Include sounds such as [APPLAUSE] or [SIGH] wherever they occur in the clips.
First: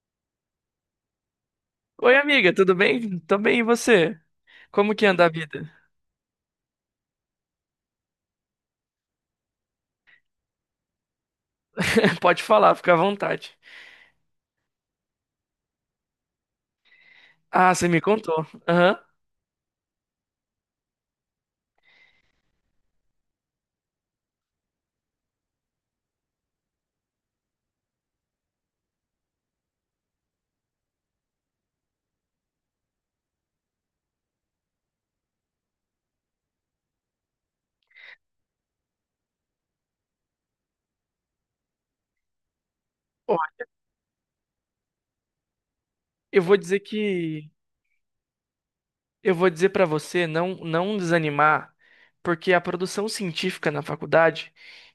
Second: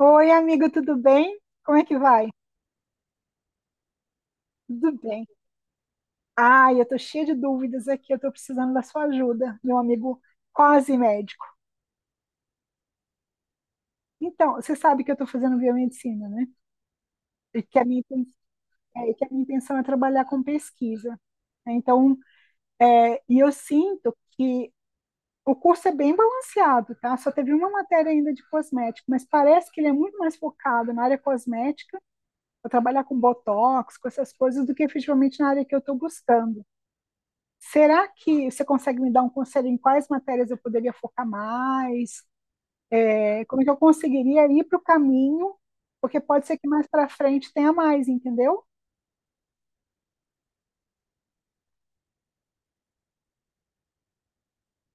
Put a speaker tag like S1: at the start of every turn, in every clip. S1: Oi, amigo, tudo bem? Como é que
S2: Oi,
S1: vai?
S2: amiga, tudo bem? Tô bem, e você?
S1: Tudo
S2: Como que anda
S1: bem.
S2: a vida?
S1: Ai, eu tô cheia de dúvidas aqui, eu tô precisando da sua ajuda, meu amigo quase médico.
S2: [LAUGHS] Pode falar, fica à vontade.
S1: Então, você sabe que eu tô fazendo biomedicina, né? E
S2: Ah,
S1: que a
S2: você
S1: minha,
S2: me contou. Aham.
S1: que a minha intenção é trabalhar com pesquisa. Né? Então, e eu sinto que o curso é bem balanceado, tá? Só teve uma matéria ainda de cosmético, mas parece que ele é muito mais focado na área cosmética, para trabalhar com botox, com essas coisas, do que efetivamente na área que eu tô buscando. Será que você consegue me dar um conselho em quais matérias eu poderia focar mais?
S2: Ó,
S1: Como é que eu conseguiria ir para o caminho? Porque
S2: eu
S1: pode
S2: vou
S1: ser que
S2: dizer
S1: mais para
S2: que
S1: frente tenha mais, entendeu?
S2: eu vou dizer pra você não desanimar, porque a produção científica na faculdade,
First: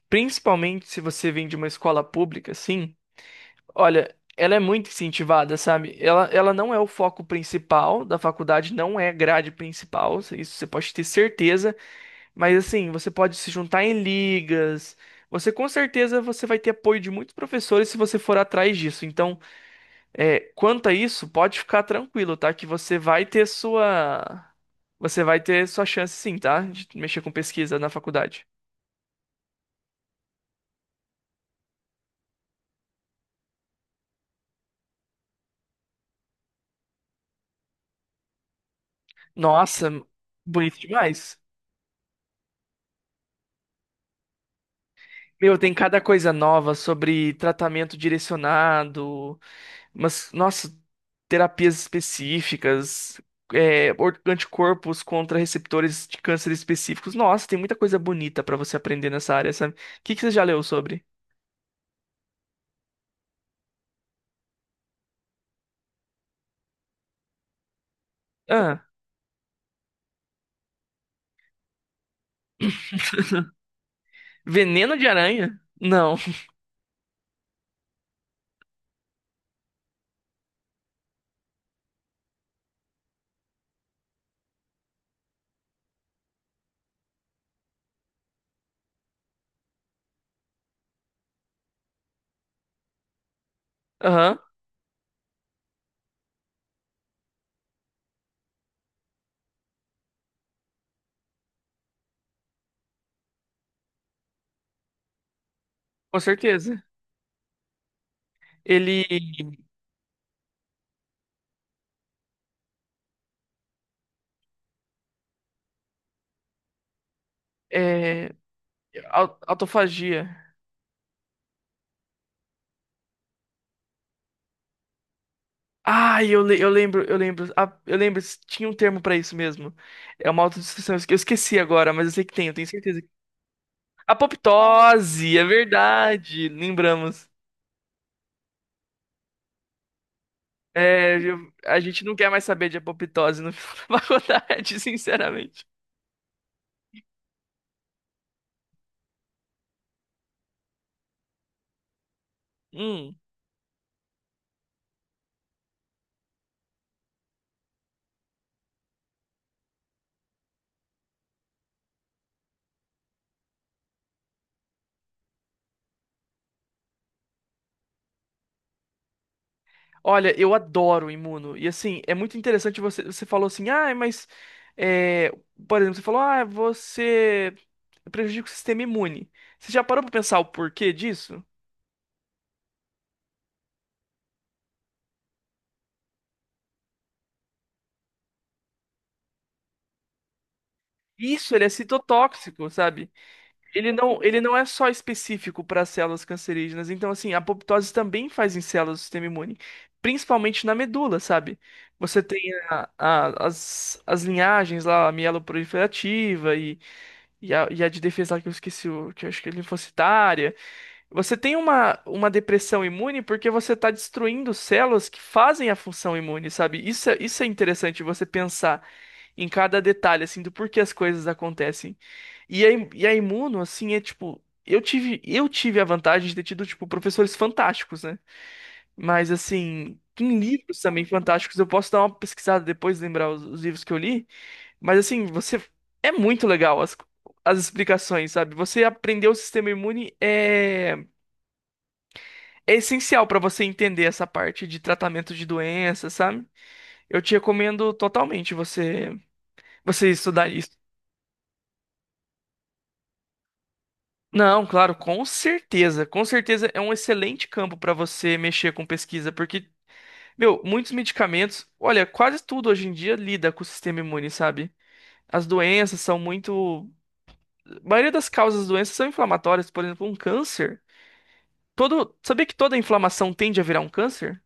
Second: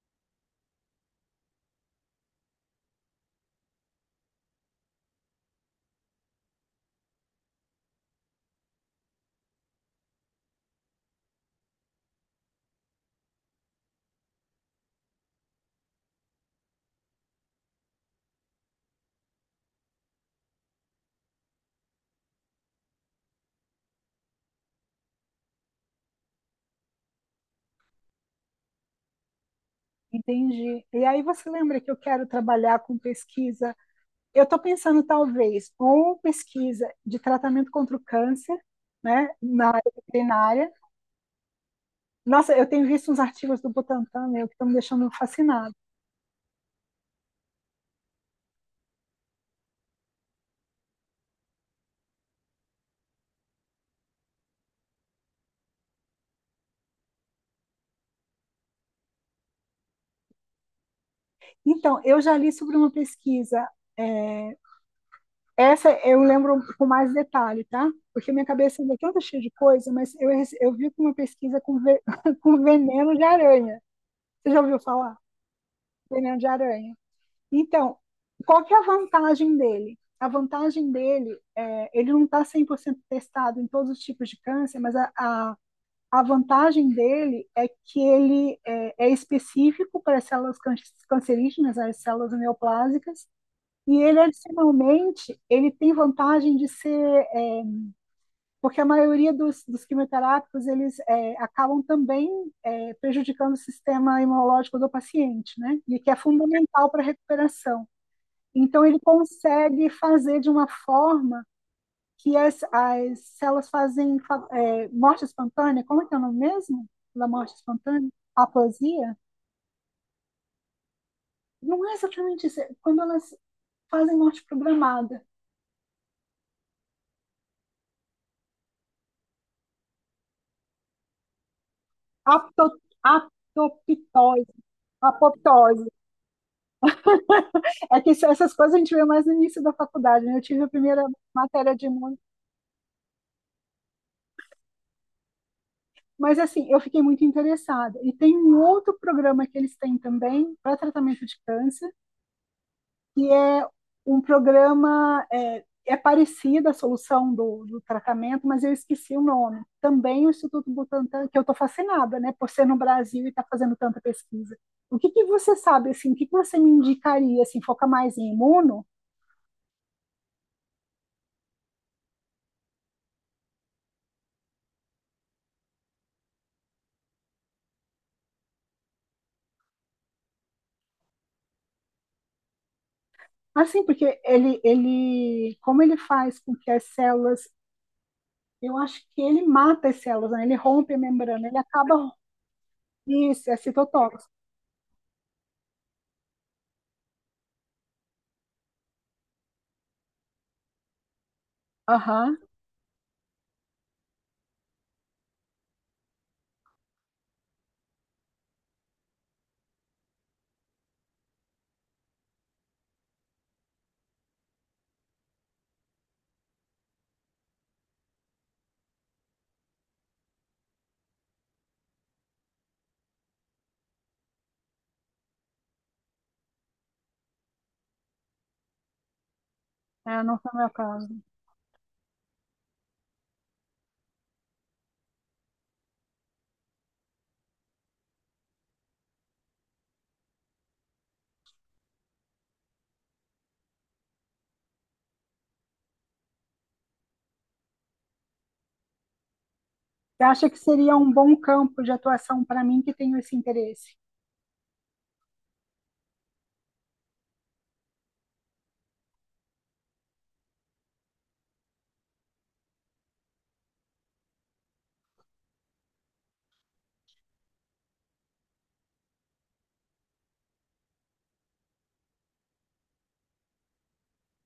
S2: principalmente se você vem de uma escola pública, sim, olha, ela é muito incentivada, sabe? Ela não é o foco principal da faculdade, não é grade principal, isso você pode ter certeza. Mas assim, você pode se juntar em ligas. Você com certeza você vai ter apoio de muitos professores se você for atrás disso. Então, quanto a isso, pode ficar tranquilo, tá? Que você vai ter sua chance sim, tá? De mexer com pesquisa na faculdade.
S1: Entendi. E aí você lembra que eu quero trabalhar com pesquisa? Eu estou pensando talvez ou pesquisa de tratamento contra o câncer, né, na
S2: Nossa,
S1: área veterinária.
S2: bonito demais.
S1: Nossa, eu tenho visto uns artigos do Butantan, meu, que estão me deixando
S2: Meu,
S1: fascinada.
S2: tem cada coisa nova sobre tratamento direcionado. Mas, nossa, terapias específicas, anticorpos contra receptores de câncer específicos. Nossa, tem muita coisa bonita pra você aprender nessa área, sabe? O que que você já leu sobre?
S1: Então, eu já li sobre uma pesquisa é, Essa eu lembro com mais detalhe, tá? Porque minha cabeça
S2: Ah,
S1: ainda é toda cheia de coisa, mas eu vi uma pesquisa [LAUGHS] com veneno de aranha. Você já ouviu
S2: veneno de
S1: falar?
S2: aranha? Não.
S1: Veneno de
S2: [LAUGHS]
S1: aranha. Então, qual que é a vantagem dele? A vantagem dele é, ele não está 100% testado em todos os tipos de câncer, mas a vantagem dele é que ele é específico para as células cancerígenas, as células neoplásicas, e ele,
S2: Aham,
S1: adicionalmente, ele tem vantagem de ser, porque a maioria dos quimioterápicos, eles acabam também prejudicando o sistema imunológico do paciente, né? E que é
S2: com certeza.
S1: fundamental para a recuperação. Então, ele
S2: Ele
S1: consegue fazer de uma forma que as células fazem morte espontânea, como é que é o nome mesmo da morte espontânea?
S2: é
S1: Aplasia?
S2: autofagia.
S1: Não é exatamente isso, é quando elas fazem morte programada.
S2: Ah, eu lembro, ah, eu lembro, tinha um termo pra isso mesmo. É uma autodestruição. Eu esqueci agora, mas eu sei que tem, eu tenho
S1: Apto,
S2: certeza.
S1: apto apoptose.
S2: Apoptose, é
S1: Apoptose.
S2: verdade. Lembramos.
S1: É que essas coisas a gente vê mais no início da faculdade, né? Eu tive a primeira
S2: É,
S1: matéria
S2: a
S1: de
S2: gente não
S1: imuno,
S2: quer mais saber de apoptose no final da [LAUGHS] faculdade, sinceramente.
S1: mas assim, eu fiquei muito interessada. E tem um outro programa que eles têm também para tratamento de câncer,
S2: Hum.
S1: que é um programa, é parecido à solução do tratamento, mas eu esqueci o nome. Também o Instituto Butantan, que eu estou fascinada, né, por ser no Brasil e estar fazendo tanta pesquisa. O que que você sabe, assim, o que que você me indicaria, assim, foca mais em imuno?
S2: Olha, eu adoro Imuno. E assim, é muito interessante você. Você falou assim, ah, mas. é, por exemplo, você falou, ah, você prejudica o sistema imune. Você já parou pra pensar o porquê disso?
S1: Assim, porque como ele faz com que as células, eu acho que ele mata as células, né? Ele rompe a membrana,
S2: Isso,
S1: ele
S2: ele é
S1: acaba.
S2: citotóxico, sabe?
S1: Isso, é citotóxico.
S2: Ele não é só específico para células cancerígenas. Então, assim, a apoptose também faz em células do sistema imune, principalmente na medula, sabe? Você
S1: Aham,
S2: tem as, as linhagens lá, a mieloproliferativa e, e a de defesa lá que eu esqueci, o, que eu acho que é linfocitária. Você tem uma depressão imune porque você está destruindo células que fazem a função imune, sabe? Isso é interessante você pensar em cada detalhe, assim, do porquê as coisas acontecem. E e a Imuno, assim, é tipo. Eu tive a vantagem de ter tido, tipo, professores fantásticos, né? Mas, assim,
S1: não
S2: em
S1: foi o meu
S2: livros também
S1: caso.
S2: fantásticos, eu posso dar uma pesquisada depois, lembrar os livros que eu li. Mas, assim, você. É muito legal as, as explicações, sabe? Você aprender o sistema imune é essencial pra você entender essa parte de tratamento de doenças, sabe? Eu te recomendo totalmente você, você
S1: Você
S2: estudar
S1: acha que
S2: isso.
S1: seria um bom campo de atuação para mim que tenho esse interesse?
S2: Não, claro, com certeza. Com certeza é um excelente campo para você mexer com pesquisa, porque, meu, muitos medicamentos, olha, quase tudo hoje em dia lida com o sistema imune, sabe? As doenças são muito. A maioria das causas das doenças são inflamatórias, por exemplo, um câncer. Todo... Sabia que toda inflamação tende a virar um câncer?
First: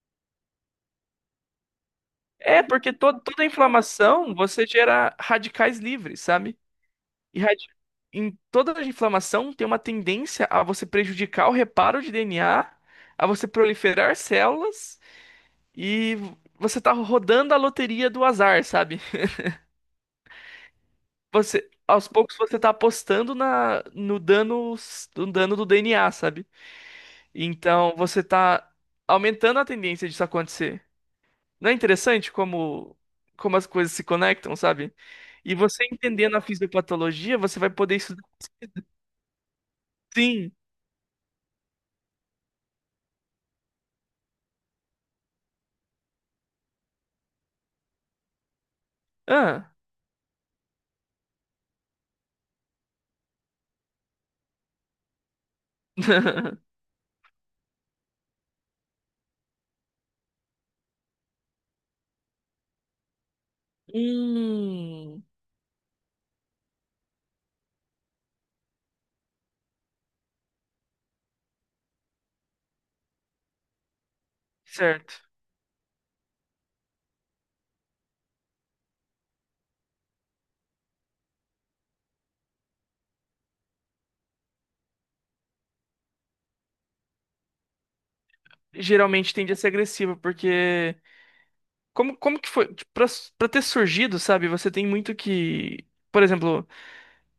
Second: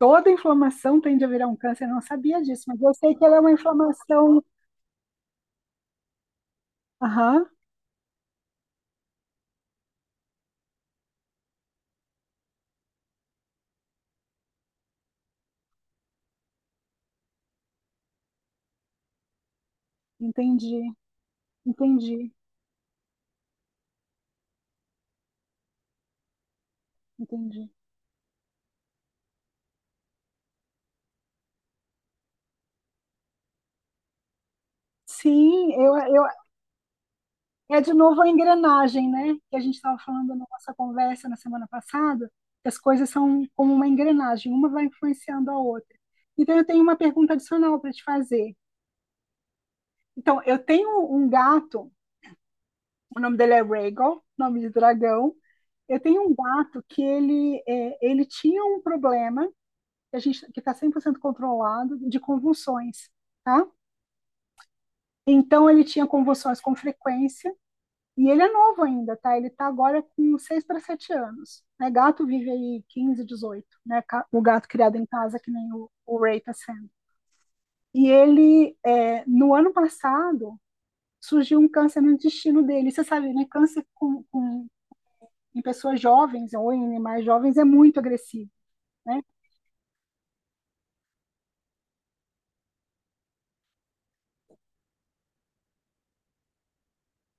S1: Toda inflamação tende a virar um câncer, eu não sabia
S2: É,
S1: disso, mas eu
S2: porque
S1: sei que ela é
S2: toda
S1: uma
S2: inflamação
S1: inflamação.
S2: você gera radicais livres, sabe? E
S1: Aham,
S2: em toda a inflamação tem uma tendência a você prejudicar o reparo de DNA, a você proliferar células e você tá rodando a loteria do azar, sabe?
S1: entendi,
S2: Você, aos
S1: entendi,
S2: poucos você tá apostando na, no dano, no dano do DNA, sabe?
S1: entendi.
S2: Então você tá aumentando a tendência disso acontecer. Não é interessante como, como as coisas se conectam, sabe? E
S1: Sim,
S2: você
S1: eu
S2: entendendo a fisiopatologia, você vai
S1: é de
S2: poder
S1: novo
S2: estudar.
S1: a engrenagem, né? Que a gente estava falando na
S2: Sim.
S1: nossa conversa na semana passada, que as coisas são como uma engrenagem, uma vai influenciando a outra. Então, eu tenho uma pergunta adicional para te fazer.
S2: Ah.
S1: Então, eu tenho um gato, o nome dele é Rhaegal, nome de dragão. Eu tenho um
S2: [LAUGHS]
S1: gato que ele tinha um problema, que a gente, que está 100% controlado, de convulsões, tá?
S2: Hum,
S1: Então, ele tinha convulsões com frequência. E ele é novo ainda, tá? Ele tá agora com 6 para 7 anos. Né? Gato vive aí 15, 18, né? O gato criado em
S2: certo.
S1: casa, que nem o Ray tá sendo. E ele, no ano passado, surgiu um câncer no intestino dele. Você sabe, né? Câncer em pessoas jovens ou em animais jovens é muito agressivo. Né?
S2: Geralmente tende a ser agressiva, porque como, como que foi? Tipo, pra, pra ter surgido, sabe? Você tem muito que. Por exemplo,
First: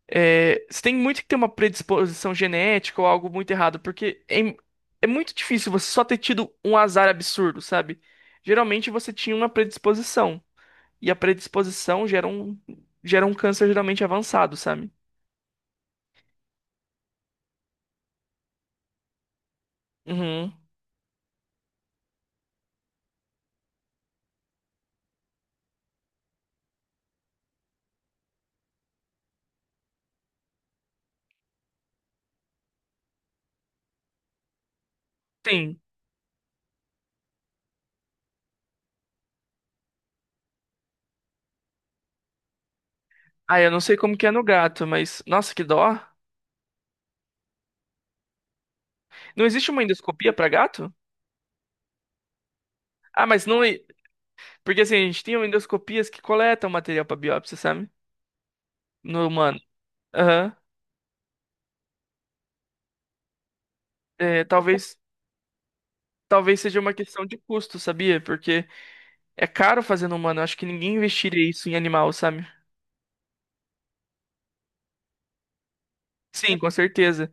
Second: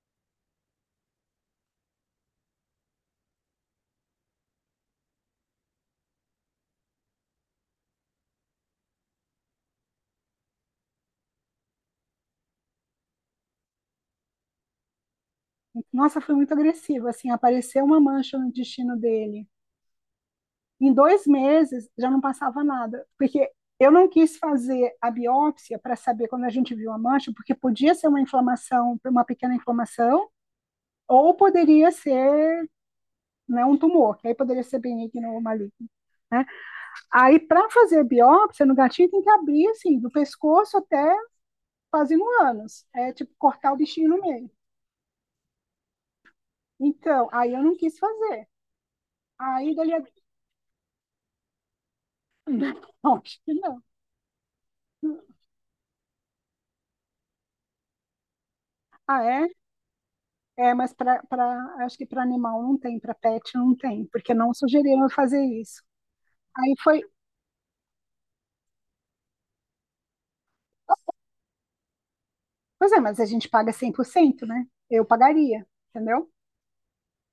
S2: você tem muito que ter uma predisposição genética ou algo muito errado, porque é muito difícil você só ter tido um azar absurdo, sabe? Geralmente você tinha uma predisposição, e a predisposição gera um câncer geralmente avançado, sabe?
S1: Nossa, foi muito agressivo. Assim, apareceu uma mancha no intestino dele.
S2: Uhum.
S1: Em 2 meses já não passava nada, porque eu não quis fazer a biópsia para saber quando a gente viu a mancha, porque podia ser uma inflamação, uma pequena inflamação, ou poderia ser, né, um tumor, que aí poderia ser benigno ou maligno.
S2: Sim.
S1: Né? Aí, para fazer biópsia no gatinho, tem que abrir assim, do pescoço até quase no ânus. É tipo
S2: Ah, eu
S1: cortar o
S2: não sei
S1: bichinho
S2: como
S1: no
S2: que é no
S1: meio.
S2: gato, mas nossa, que dó.
S1: Então, aí eu não quis fazer.
S2: Não existe
S1: Aí
S2: uma
S1: dali a.
S2: endoscopia para gato?
S1: [LAUGHS] Não,
S2: Ah,
S1: acho
S2: mas
S1: que
S2: não.
S1: não.
S2: e- Porque assim, a gente tem endoscopias que coletam material para biópsia, sabe?
S1: Ah,
S2: No
S1: é?
S2: humano. Aham.
S1: É, mas para, acho que para animal não tem, para pet não tem, porque
S2: É,
S1: não
S2: talvez,
S1: sugeriram eu fazer isso.
S2: talvez
S1: Aí
S2: seja uma
S1: foi,
S2: questão de custo, sabia? Porque é caro fazer no humano. Acho que ninguém investiria isso em animal, sabe?
S1: pois é, mas a gente paga 100%, né? Eu pagaria, entendeu?
S2: Sim, com certeza.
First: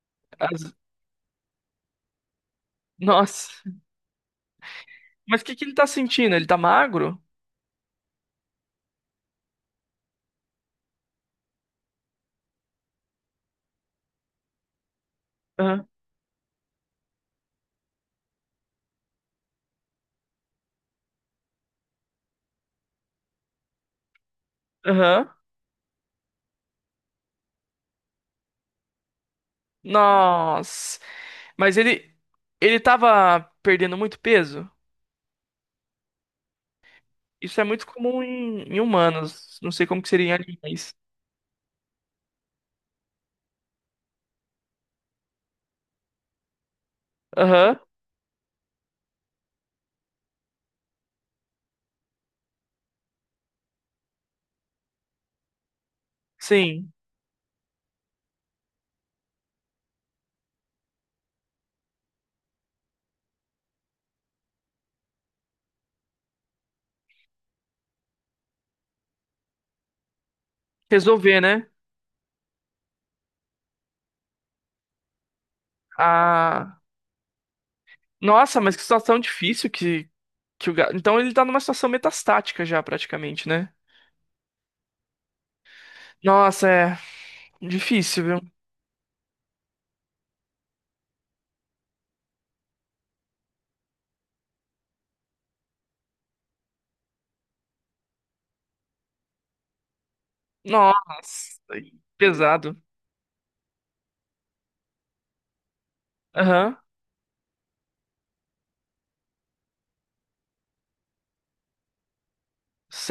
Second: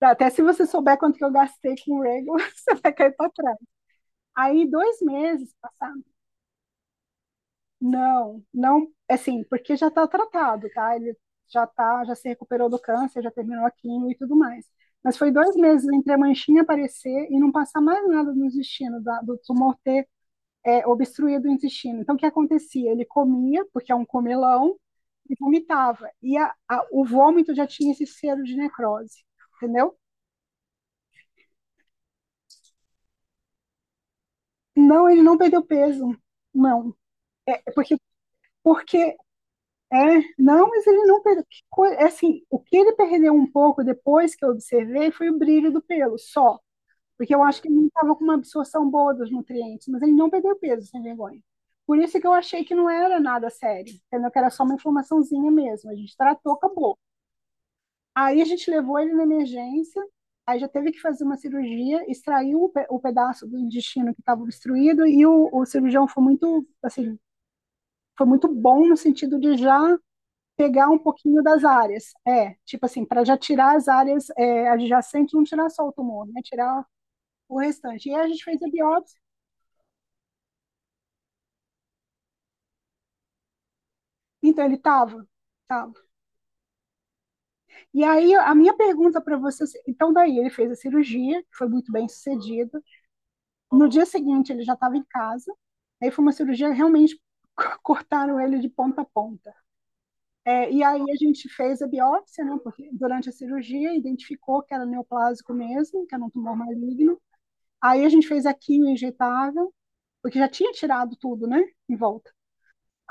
S1: Até se você
S2: As-
S1: souber quanto que eu gastei com o Rego, [LAUGHS] você vai cair para
S2: nossa.
S1: trás. Aí dois
S2: Mas o
S1: meses
S2: que que ele tá
S1: passaram.
S2: sentindo? Ele tá magro?
S1: Não, não, assim, porque já está tratado, tá? Ele já tá, já se recuperou do câncer, já terminou a quimio e tudo mais. Mas foi 2 meses
S2: Aham.
S1: entre a manchinha aparecer e não passar mais nada nos destinos do tumor ter obstruído o intestino. Então, o que acontecia? Ele comia, porque é um comelão,
S2: Aham.
S1: e vomitava. E o vômito já tinha esse cheiro de necrose, entendeu?
S2: Nossa. Mas ele. Ele tava perdendo muito peso?
S1: Não, ele não perdeu peso, não.
S2: Isso
S1: É
S2: é
S1: é
S2: muito
S1: porque,
S2: comum em, em
S1: porque
S2: humanos. Não sei
S1: é,
S2: como que seria em
S1: não, mas
S2: animais.
S1: ele não perdeu. É assim, o que ele perdeu um pouco depois que eu observei foi o brilho do pelo, só. Porque eu acho que ele
S2: Aham.
S1: não estava com uma absorção boa dos nutrientes, mas ele não perdeu peso sem vergonha. Por isso que eu achei que não era nada sério, entendeu? Que era só uma inflamaçãozinha mesmo. A gente tratou,
S2: Sim,
S1: acabou. Aí a gente levou ele na emergência, aí já teve que fazer uma cirurgia, extraiu o pedaço do intestino que estava obstruído e o cirurgião foi muito, assim, foi muito bom no sentido de já pegar um
S2: resolver,
S1: pouquinho das
S2: né?
S1: áreas. É, tipo assim, para já tirar as áreas adjacentes, não tirar só o tumor, né?
S2: Ah,
S1: Tirar o restante. E aí a gente
S2: nossa,
S1: fez a
S2: mas que
S1: biópsia.
S2: situação difícil que o gato. Então ele tá numa situação metastática já, praticamente, né?
S1: Então ele estava. Tava.
S2: Nossa, é
S1: E
S2: difícil,
S1: aí
S2: viu?
S1: a minha pergunta para você, então daí ele fez a cirurgia, que foi muito bem sucedida. No dia seguinte ele já estava em casa. Aí foi uma cirurgia realmente [LAUGHS] cortaram ele de ponta a ponta. É, e
S2: Nossa,
S1: aí a gente fez a biópsia, né,
S2: pesado.
S1: porque durante a cirurgia identificou que era neoplásico mesmo, que era um tumor
S2: Aham,
S1: maligno. Aí a gente fez a quimio injetável, porque já tinha tirado tudo, né, em volta.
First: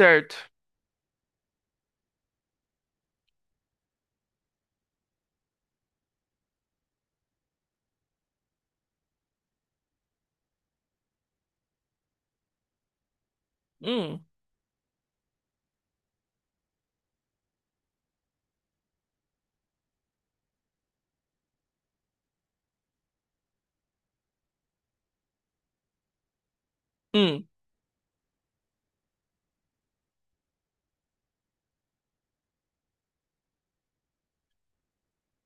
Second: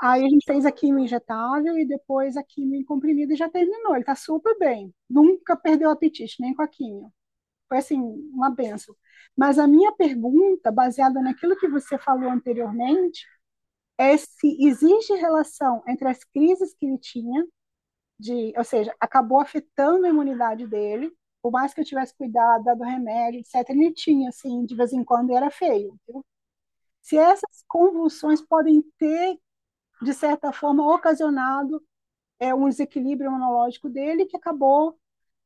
S1: Aí a gente fez a quimio injetável e depois a quimio em comprimido e já terminou. Ele está super bem. Nunca perdeu o apetite, nem com a quimio. Foi assim, uma benção. Mas a minha pergunta, baseada naquilo que você falou anteriormente, é
S2: Hum,
S1: se existe relação entre as crises que ele tinha, de, ou seja, acabou afetando a imunidade dele, por mais que eu tivesse cuidado, dado remédio, etc., ele tinha, assim, de vez em quando e era feio. Se
S2: hum,
S1: essas convulsões podem ter, de certa forma, ocasionado um desequilíbrio imunológico dele que acabou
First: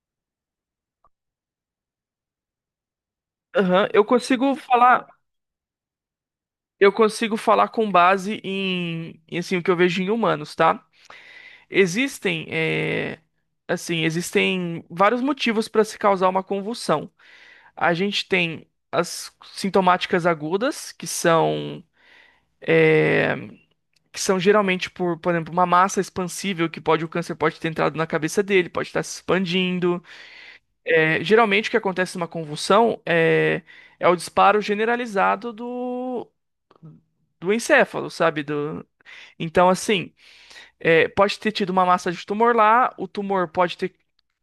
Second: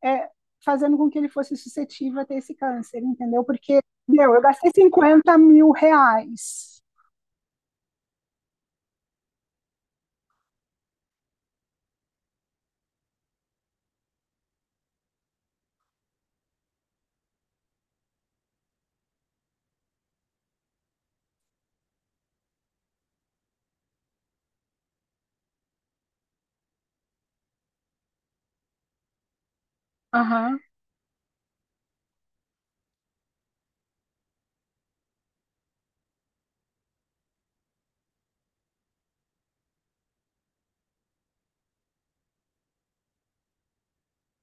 S1: é, fazendo com que ele fosse suscetível a ter esse câncer, entendeu? Porque,
S2: aham.
S1: meu, eu gastei R$ 50.000.
S2: Eu consigo falar com base em, em, assim, o que eu vejo em humanos, tá? Existem, assim, existem vários motivos para se causar uma convulsão. A gente tem as sintomáticas agudas, que são geralmente por exemplo, uma massa expansível que pode o câncer pode ter entrado na cabeça dele, pode estar se expandindo.
S1: Aham.
S2: É, geralmente o que acontece numa convulsão é o disparo generalizado do encéfalo, sabe? Do... Então, assim, é, pode ter tido uma massa de tumor lá, o tumor pode ter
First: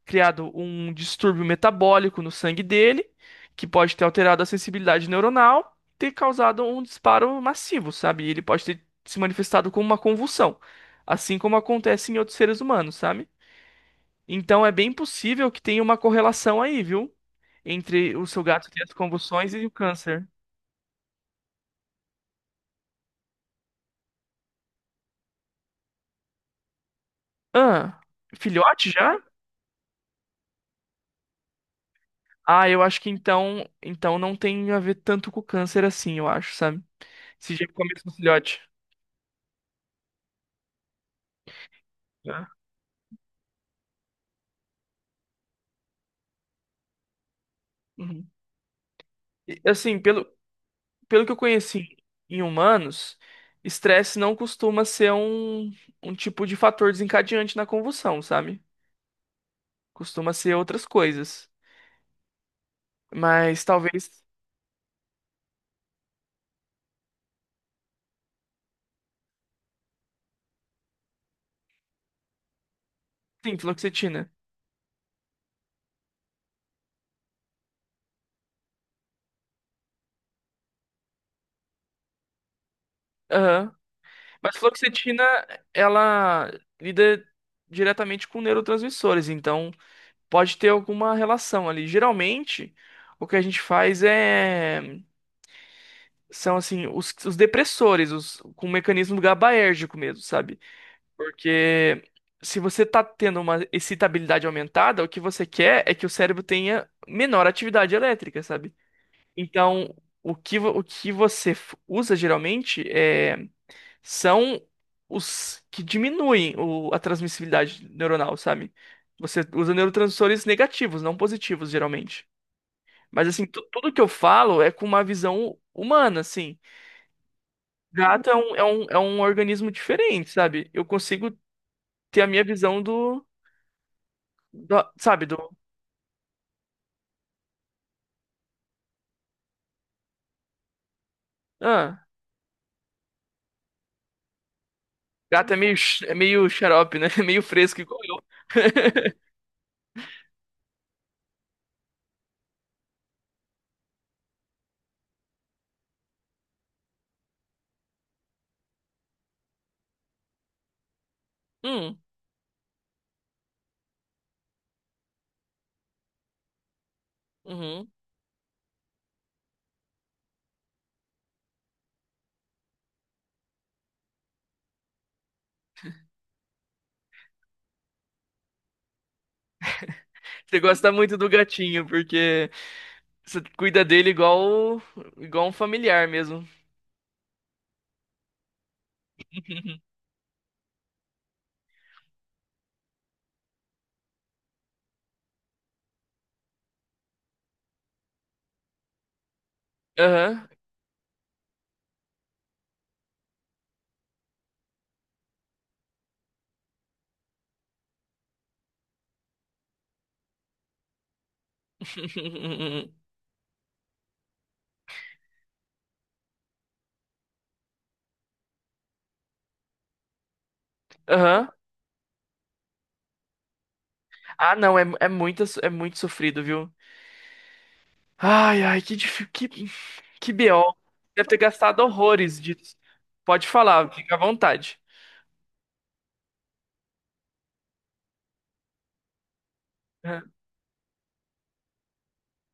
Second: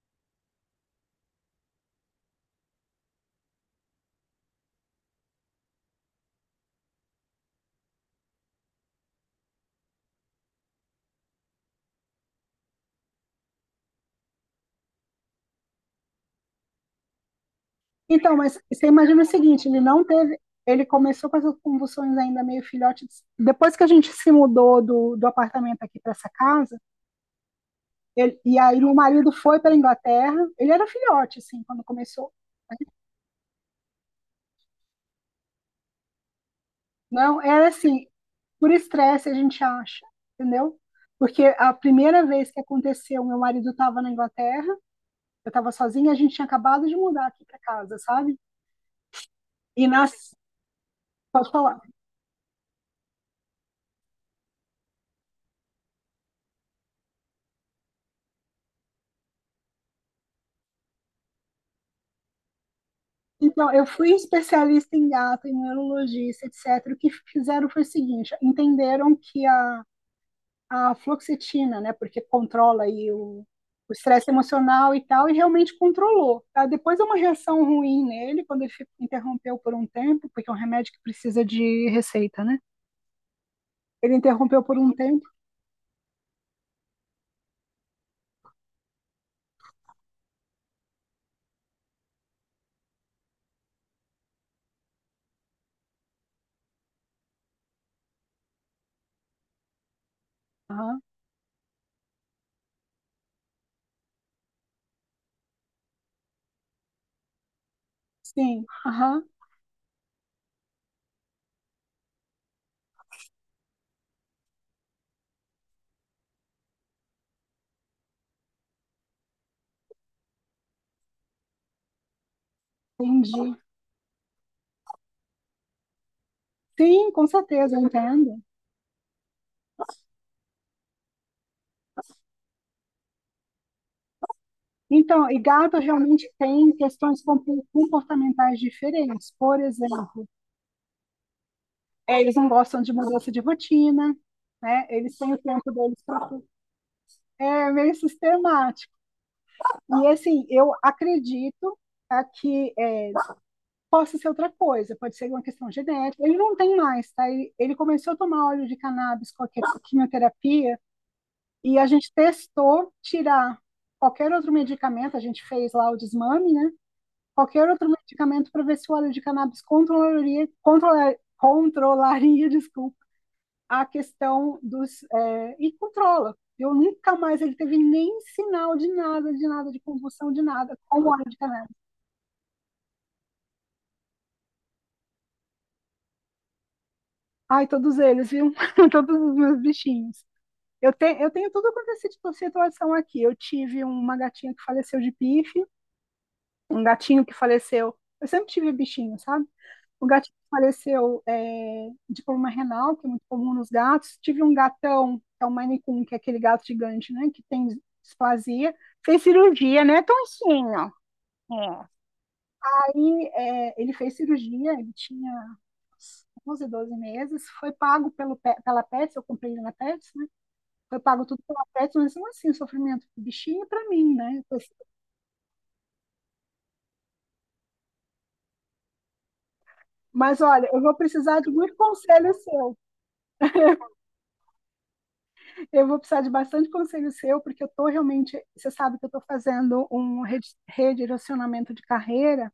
S2: criado um distúrbio metabólico no sangue dele, que pode ter alterado a sensibilidade neuronal, ter causado um disparo massivo, sabe? E ele pode ter se manifestado como uma convulsão, assim como acontece em outros seres humanos, sabe? Então é bem possível que tenha uma correlação aí, viu? Entre o
S1: Então,
S2: seu
S1: mas
S2: gato ter
S1: você
S2: as
S1: imagina o
S2: convulsões e
S1: seguinte,
S2: o
S1: ele não
S2: câncer.
S1: teve, ele começou com essas convulsões ainda meio filhote. Depois que a gente se mudou do apartamento aqui para essa casa,
S2: Ah,
S1: ele- e aí
S2: filhote
S1: o
S2: já?
S1: marido foi para a Inglaterra, ele era filhote, assim, quando começou.
S2: Ah, eu acho que então, então não tem a ver tanto com o câncer assim, eu acho, sabe?
S1: Não,
S2: Esse dia
S1: era
S2: eu começo
S1: assim,
S2: no filhote.
S1: por estresse a gente acha, entendeu? Porque a primeira
S2: Né?
S1: vez que aconteceu, meu marido estava na Inglaterra, eu estava sozinha, a gente tinha acabado de mudar aqui para casa,
S2: Uhum.
S1: sabe?
S2: E,
S1: E
S2: assim,
S1: nas...
S2: pelo que eu
S1: Pode falar.
S2: conheci em humanos, estresse não costuma ser um tipo de fator desencadeante na convulsão, sabe? Costuma ser outras coisas. Mas
S1: Então, eu fui
S2: talvez.
S1: especialista em gato, em neurologista, etc. O que fizeram foi o seguinte, entenderam que a fluoxetina, né? Porque controla aí
S2: Sim,
S1: o estresse
S2: fluoxetina.
S1: emocional e tal, e realmente controlou. Tá? Depois é uma reação ruim nele, quando ele fico, interrompeu por um tempo, porque é um remédio que precisa de receita, né?
S2: Aham.
S1: Ele
S2: Mas
S1: interrompeu por um
S2: fluoxetina,
S1: tempo.
S2: ela lida diretamente com neurotransmissores, então pode ter alguma relação ali. Geralmente, o que a gente faz é. São assim os depressores, os com um mecanismo gabaérgico mesmo, sabe?
S1: Aham,
S2: Porque se você tá tendo uma excitabilidade aumentada, o que você quer é que o cérebro tenha menor atividade elétrica,
S1: sim,
S2: sabe?
S1: aham,
S2: Então, o que você usa geralmente são os que diminuem a transmissibilidade neuronal, sabe? Você usa neurotransmissores negativos, não positivos, geralmente. Mas assim,
S1: entendi.
S2: tudo que eu falo é com uma visão humana, assim.
S1: Sim, com certeza, eu
S2: Gato é
S1: entendo.
S2: um, é um, é um organismo diferente, sabe? Eu consigo ter a minha visão do, do- sabe,
S1: Então, e
S2: do.
S1: gato realmente tem questões comportamentais diferentes. Por exemplo,
S2: Ah,
S1: eles não gostam de mudança de rotina, né? Eles têm o
S2: gato é
S1: tempo
S2: meio,
S1: deles
S2: é
S1: para
S2: meio xarope, né? [LAUGHS] É meio
S1: é
S2: fresco
S1: meio
S2: igual eu.
S1: sistemático.
S2: [LAUGHS]
S1: E assim, eu acredito tá, possa ser outra coisa, pode ser uma questão genética. Ele não tem mais, tá? Ele começou a tomar óleo de cannabis com a quimioterapia e a
S2: Hum,
S1: gente testou tirar qualquer outro medicamento, a gente fez lá o desmame, né? Qualquer
S2: uhum.
S1: outro medicamento para ver se o óleo de cannabis controlaria, controlaria, [LAUGHS] desculpa, a questão dos. E controla. Eu nunca mais ele teve nem sinal de nada, de nada, de convulsão, de
S2: Você
S1: nada,
S2: gosta
S1: com o
S2: muito
S1: óleo
S2: do
S1: de cannabis.
S2: gatinho, porque você cuida dele igual, igual um familiar mesmo.
S1: Ai, todos eles, viu? [LAUGHS] Todos os meus
S2: [LAUGHS]
S1: bichinhos. Eu tenho tudo quanto é situação aqui. Eu tive uma gatinha que faleceu de pife, um gatinho que faleceu. Eu sempre tive bichinho, sabe? Um gatinho
S2: Aham.
S1: que faleceu, de problema renal, que é muito comum nos gatos. Tive um gatão, que é o Maine Coon, que é aquele gato gigante, né? Que tem displasia. Fez cirurgia, né? Toncinho. É.
S2: [LAUGHS]
S1: Aí, ele fez cirurgia, ele tinha uns 11, 12 meses, foi pago pela Pets, eu comprei ele na Pets. Foi pago tudo
S2: Aham.
S1: pela Pets, mas não assim, o sofrimento do bichinho é para mim, né?
S2: Ah, não, é, é muito sofrido, viu? Ai, ai, que difícil. Que
S1: Mas olha,
S2: BO.
S1: eu vou
S2: Deve ter
S1: precisar de muito
S2: gastado
S1: conselho
S2: horrores
S1: seu.
S2: disso. Pode falar, fica à vontade.
S1: Eu vou precisar de bastante conselho seu, porque eu estou realmente, você sabe que eu estou fazendo um
S2: Aham.
S1: redirecionamento de carreira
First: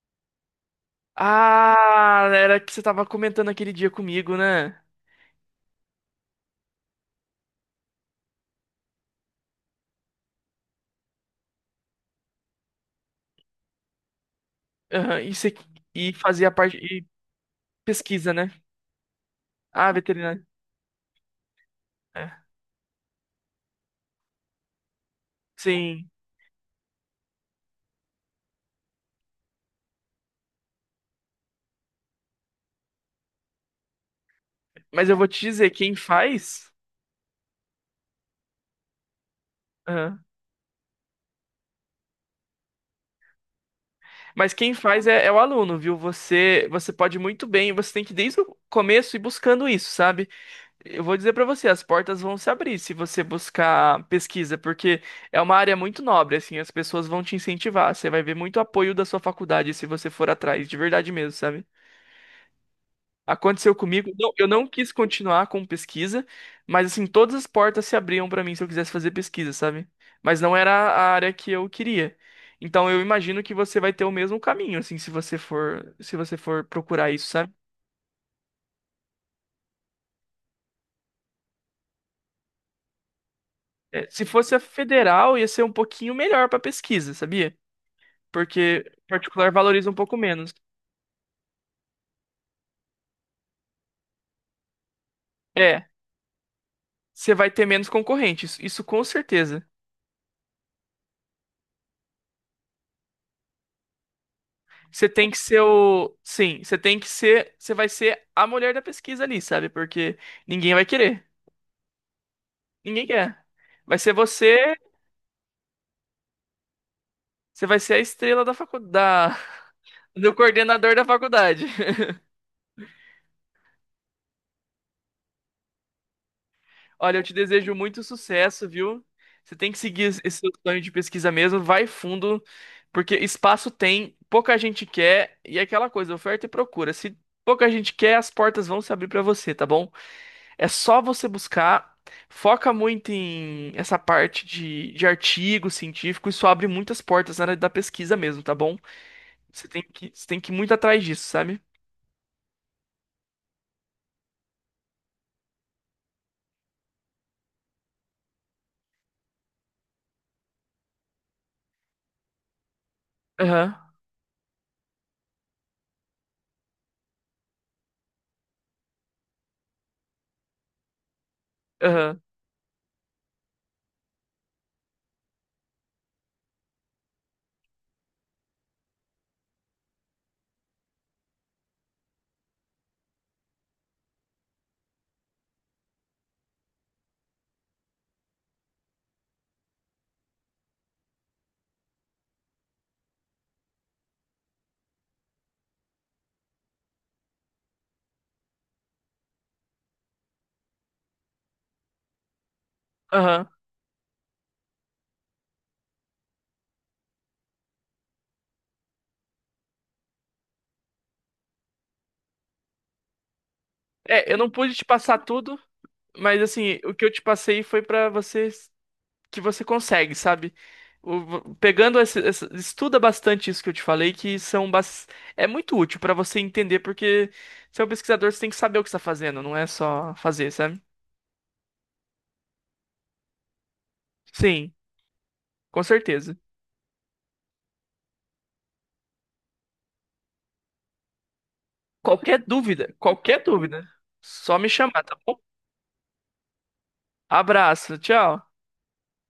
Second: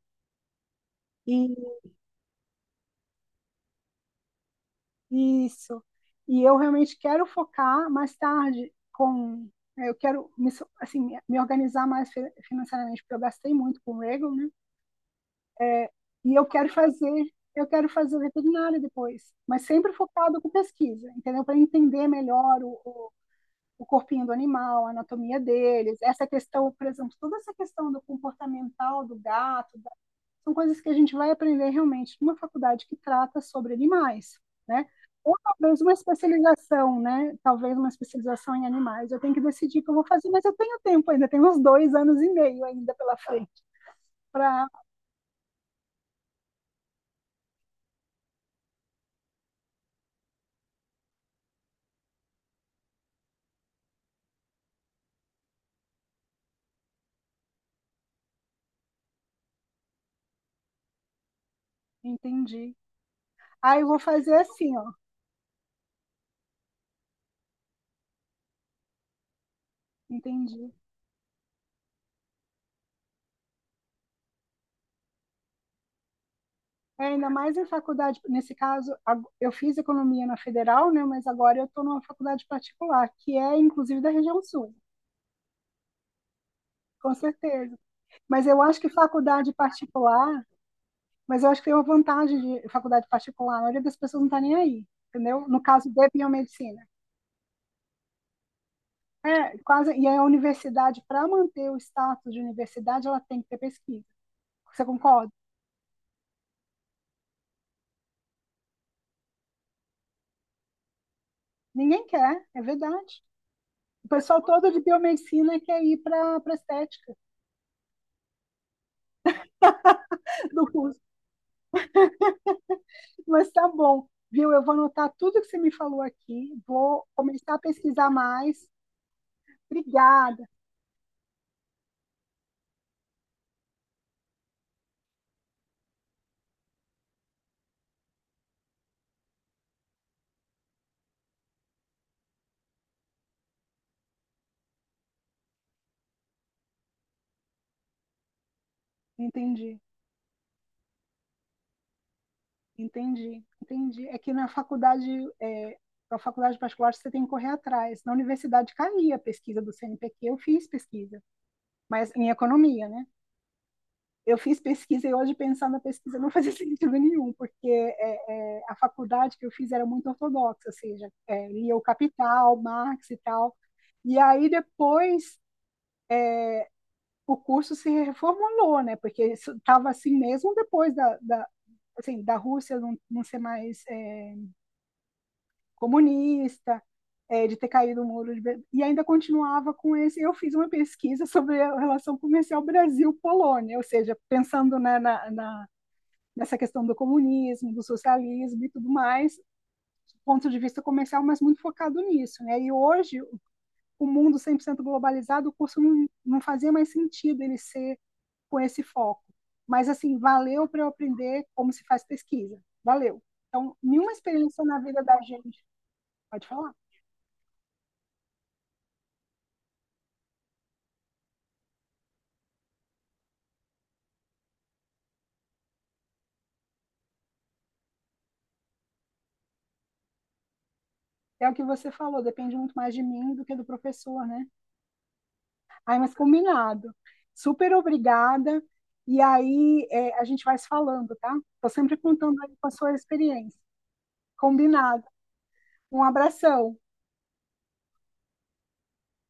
S1: e
S2: Ah, era que você tava comentando aquele dia comigo, né?
S1: isso. E eu realmente quero focar mais tarde com eu quero me, assim, me organizar mais financeiramente, porque eu gastei muito com o Regal, né?
S2: Aham, e, você,
S1: É.
S2: e
S1: E
S2: fazia parte. E
S1: eu quero fazer
S2: pesquisa, né?
S1: veterinária depois, mas sempre
S2: Ah,
S1: focado
S2: veterinário.
S1: com pesquisa, entendeu? Para entender
S2: É,
S1: melhor o, o corpinho do animal, a anatomia deles,
S2: sim.
S1: essa questão, por exemplo, toda essa questão do comportamental do gato, são coisas que a gente vai aprender realmente numa faculdade que trata sobre animais, né?
S2: Mas eu vou
S1: Ou
S2: te dizer,
S1: talvez uma
S2: quem faz.
S1: especialização, né? Talvez uma especialização em animais. Eu tenho que decidir o que eu vou
S2: Aham.
S1: fazer, mas eu tenho tempo ainda, tenho uns dois anos e meio ainda pela frente
S2: Mas
S1: para
S2: quem faz é o aluno, viu? Você, você pode muito bem, você tem que desde o começo ir buscando isso, sabe? Eu vou dizer pra você, as portas vão se abrir se você buscar pesquisa, porque é uma área muito nobre, assim, as pessoas vão te incentivar, você vai ver muito apoio da sua faculdade se você for atrás, de verdade mesmo, sabe?
S1: entender.
S2: Aconteceu
S1: Aí eu vou
S2: comigo,
S1: fazer
S2: eu não
S1: assim,
S2: quis
S1: ó.
S2: continuar com pesquisa, mas assim, todas as portas se abriam pra mim se eu quisesse fazer pesquisa, sabe? Mas não
S1: Entendi.
S2: era a área que eu queria. Então eu imagino que você vai ter o mesmo caminho, assim, se você for, se você for
S1: É,
S2: procurar isso,
S1: ainda
S2: sabe?
S1: mais em faculdade, nesse caso, eu fiz economia na federal, né? Mas agora eu estou numa faculdade particular, que é inclusive da
S2: É, se
S1: região
S2: fosse a
S1: sul,
S2: federal, ia ser um pouquinho melhor pra
S1: com
S2: pesquisa, sabia?
S1: certeza. Mas eu acho
S2: Porque
S1: que
S2: particular
S1: faculdade
S2: valoriza um pouco
S1: particular,
S2: menos.
S1: mas eu acho que tem uma vantagem de faculdade particular, a maioria das pessoas não está nem aí, entendeu? No caso
S2: É,
S1: de biomedicina.
S2: você vai ter menos concorrentes, isso com
S1: É,
S2: certeza.
S1: quase, e aí a universidade, para manter o status de universidade, ela tem que ter pesquisa. Você
S2: Você tem
S1: concorda?
S2: que ser o. Sim, você tem que ser. Você vai ser a mulher da pesquisa ali, sabe? Porque ninguém vai querer.
S1: Ninguém quer, é
S2: Ninguém
S1: verdade.
S2: quer. Vai
S1: O
S2: ser
S1: pessoal todo
S2: você.
S1: de biomedicina quer ir para a estética
S2: Você vai ser a estrela da faculdade. [LAUGHS] Do
S1: do
S2: coordenador
S1: curso.
S2: da faculdade.
S1: Mas tá bom, viu? Eu vou anotar tudo que você me falou aqui, vou
S2: Olha, eu te
S1: começar a
S2: desejo muito
S1: pesquisar mais.
S2: sucesso, viu? Você tem que seguir esse
S1: Obrigada.
S2: seu sonho de pesquisa mesmo, vai fundo, porque espaço tem, pouca gente quer, e é aquela coisa, oferta e procura. Se pouca gente quer, as portas vão se abrir pra você, tá bom? É só você buscar. Foca muito em essa parte de artigo científico, isso abre muitas portas na área da pesquisa mesmo, tá bom?
S1: Entendi,
S2: Você tem que ir muito atrás disso, sabe?
S1: entendi, entendi. É que na faculdade, é, na faculdade particular, você tem que correr atrás. Na universidade caía a pesquisa do CNPq, eu fiz pesquisa, mas em economia, né?
S2: Aham,
S1: Eu fiz pesquisa e hoje pensar na pesquisa não fazia [LAUGHS] sentido nenhum, porque a faculdade que eu fiz era muito ortodoxa, ou seja, lia o
S2: aham,
S1: Capital, Marx e tal. E aí depois o curso se reformulou, né? Porque estava assim mesmo depois da, assim, da Rússia não ser mais comunista, de ter caído o muro de Berlim, e ainda continuava com esse. Eu fiz uma pesquisa sobre a relação comercial Brasil-Polônia, ou seja, pensando, né, na, nessa questão do comunismo, do socialismo e tudo mais, do ponto de vista comercial, mas muito focado nisso. Né? E hoje,
S2: aham.
S1: o mundo 100% globalizado, o curso não fazia mais sentido ele ser com esse foco. Mas, assim, valeu para eu aprender como se faz pesquisa. Valeu. Então, nenhuma
S2: É, eu não
S1: experiência
S2: pude
S1: na
S2: te
S1: vida
S2: passar
S1: da
S2: tudo.
S1: gente,
S2: Mas
S1: pode falar,
S2: assim, o que eu te passei foi pra você que você consegue, sabe? Pegando esse, estuda bastante isso que eu te falei, é muito útil pra você entender, porque você é um pesquisador, você tem que saber o que está fazendo, não é só fazer, sabe?
S1: é o que você falou, depende muito mais de mim do que do professor, né?
S2: Sim, com
S1: Ai, mas
S2: certeza.
S1: combinado. Super obrigada. E aí, a gente vai se falando, tá? Tô sempre contando aí com a sua
S2: Qualquer
S1: experiência.
S2: dúvida, só me chamar,
S1: Combinado.
S2: tá bom?
S1: Um abração.
S2: Abraço, tchau.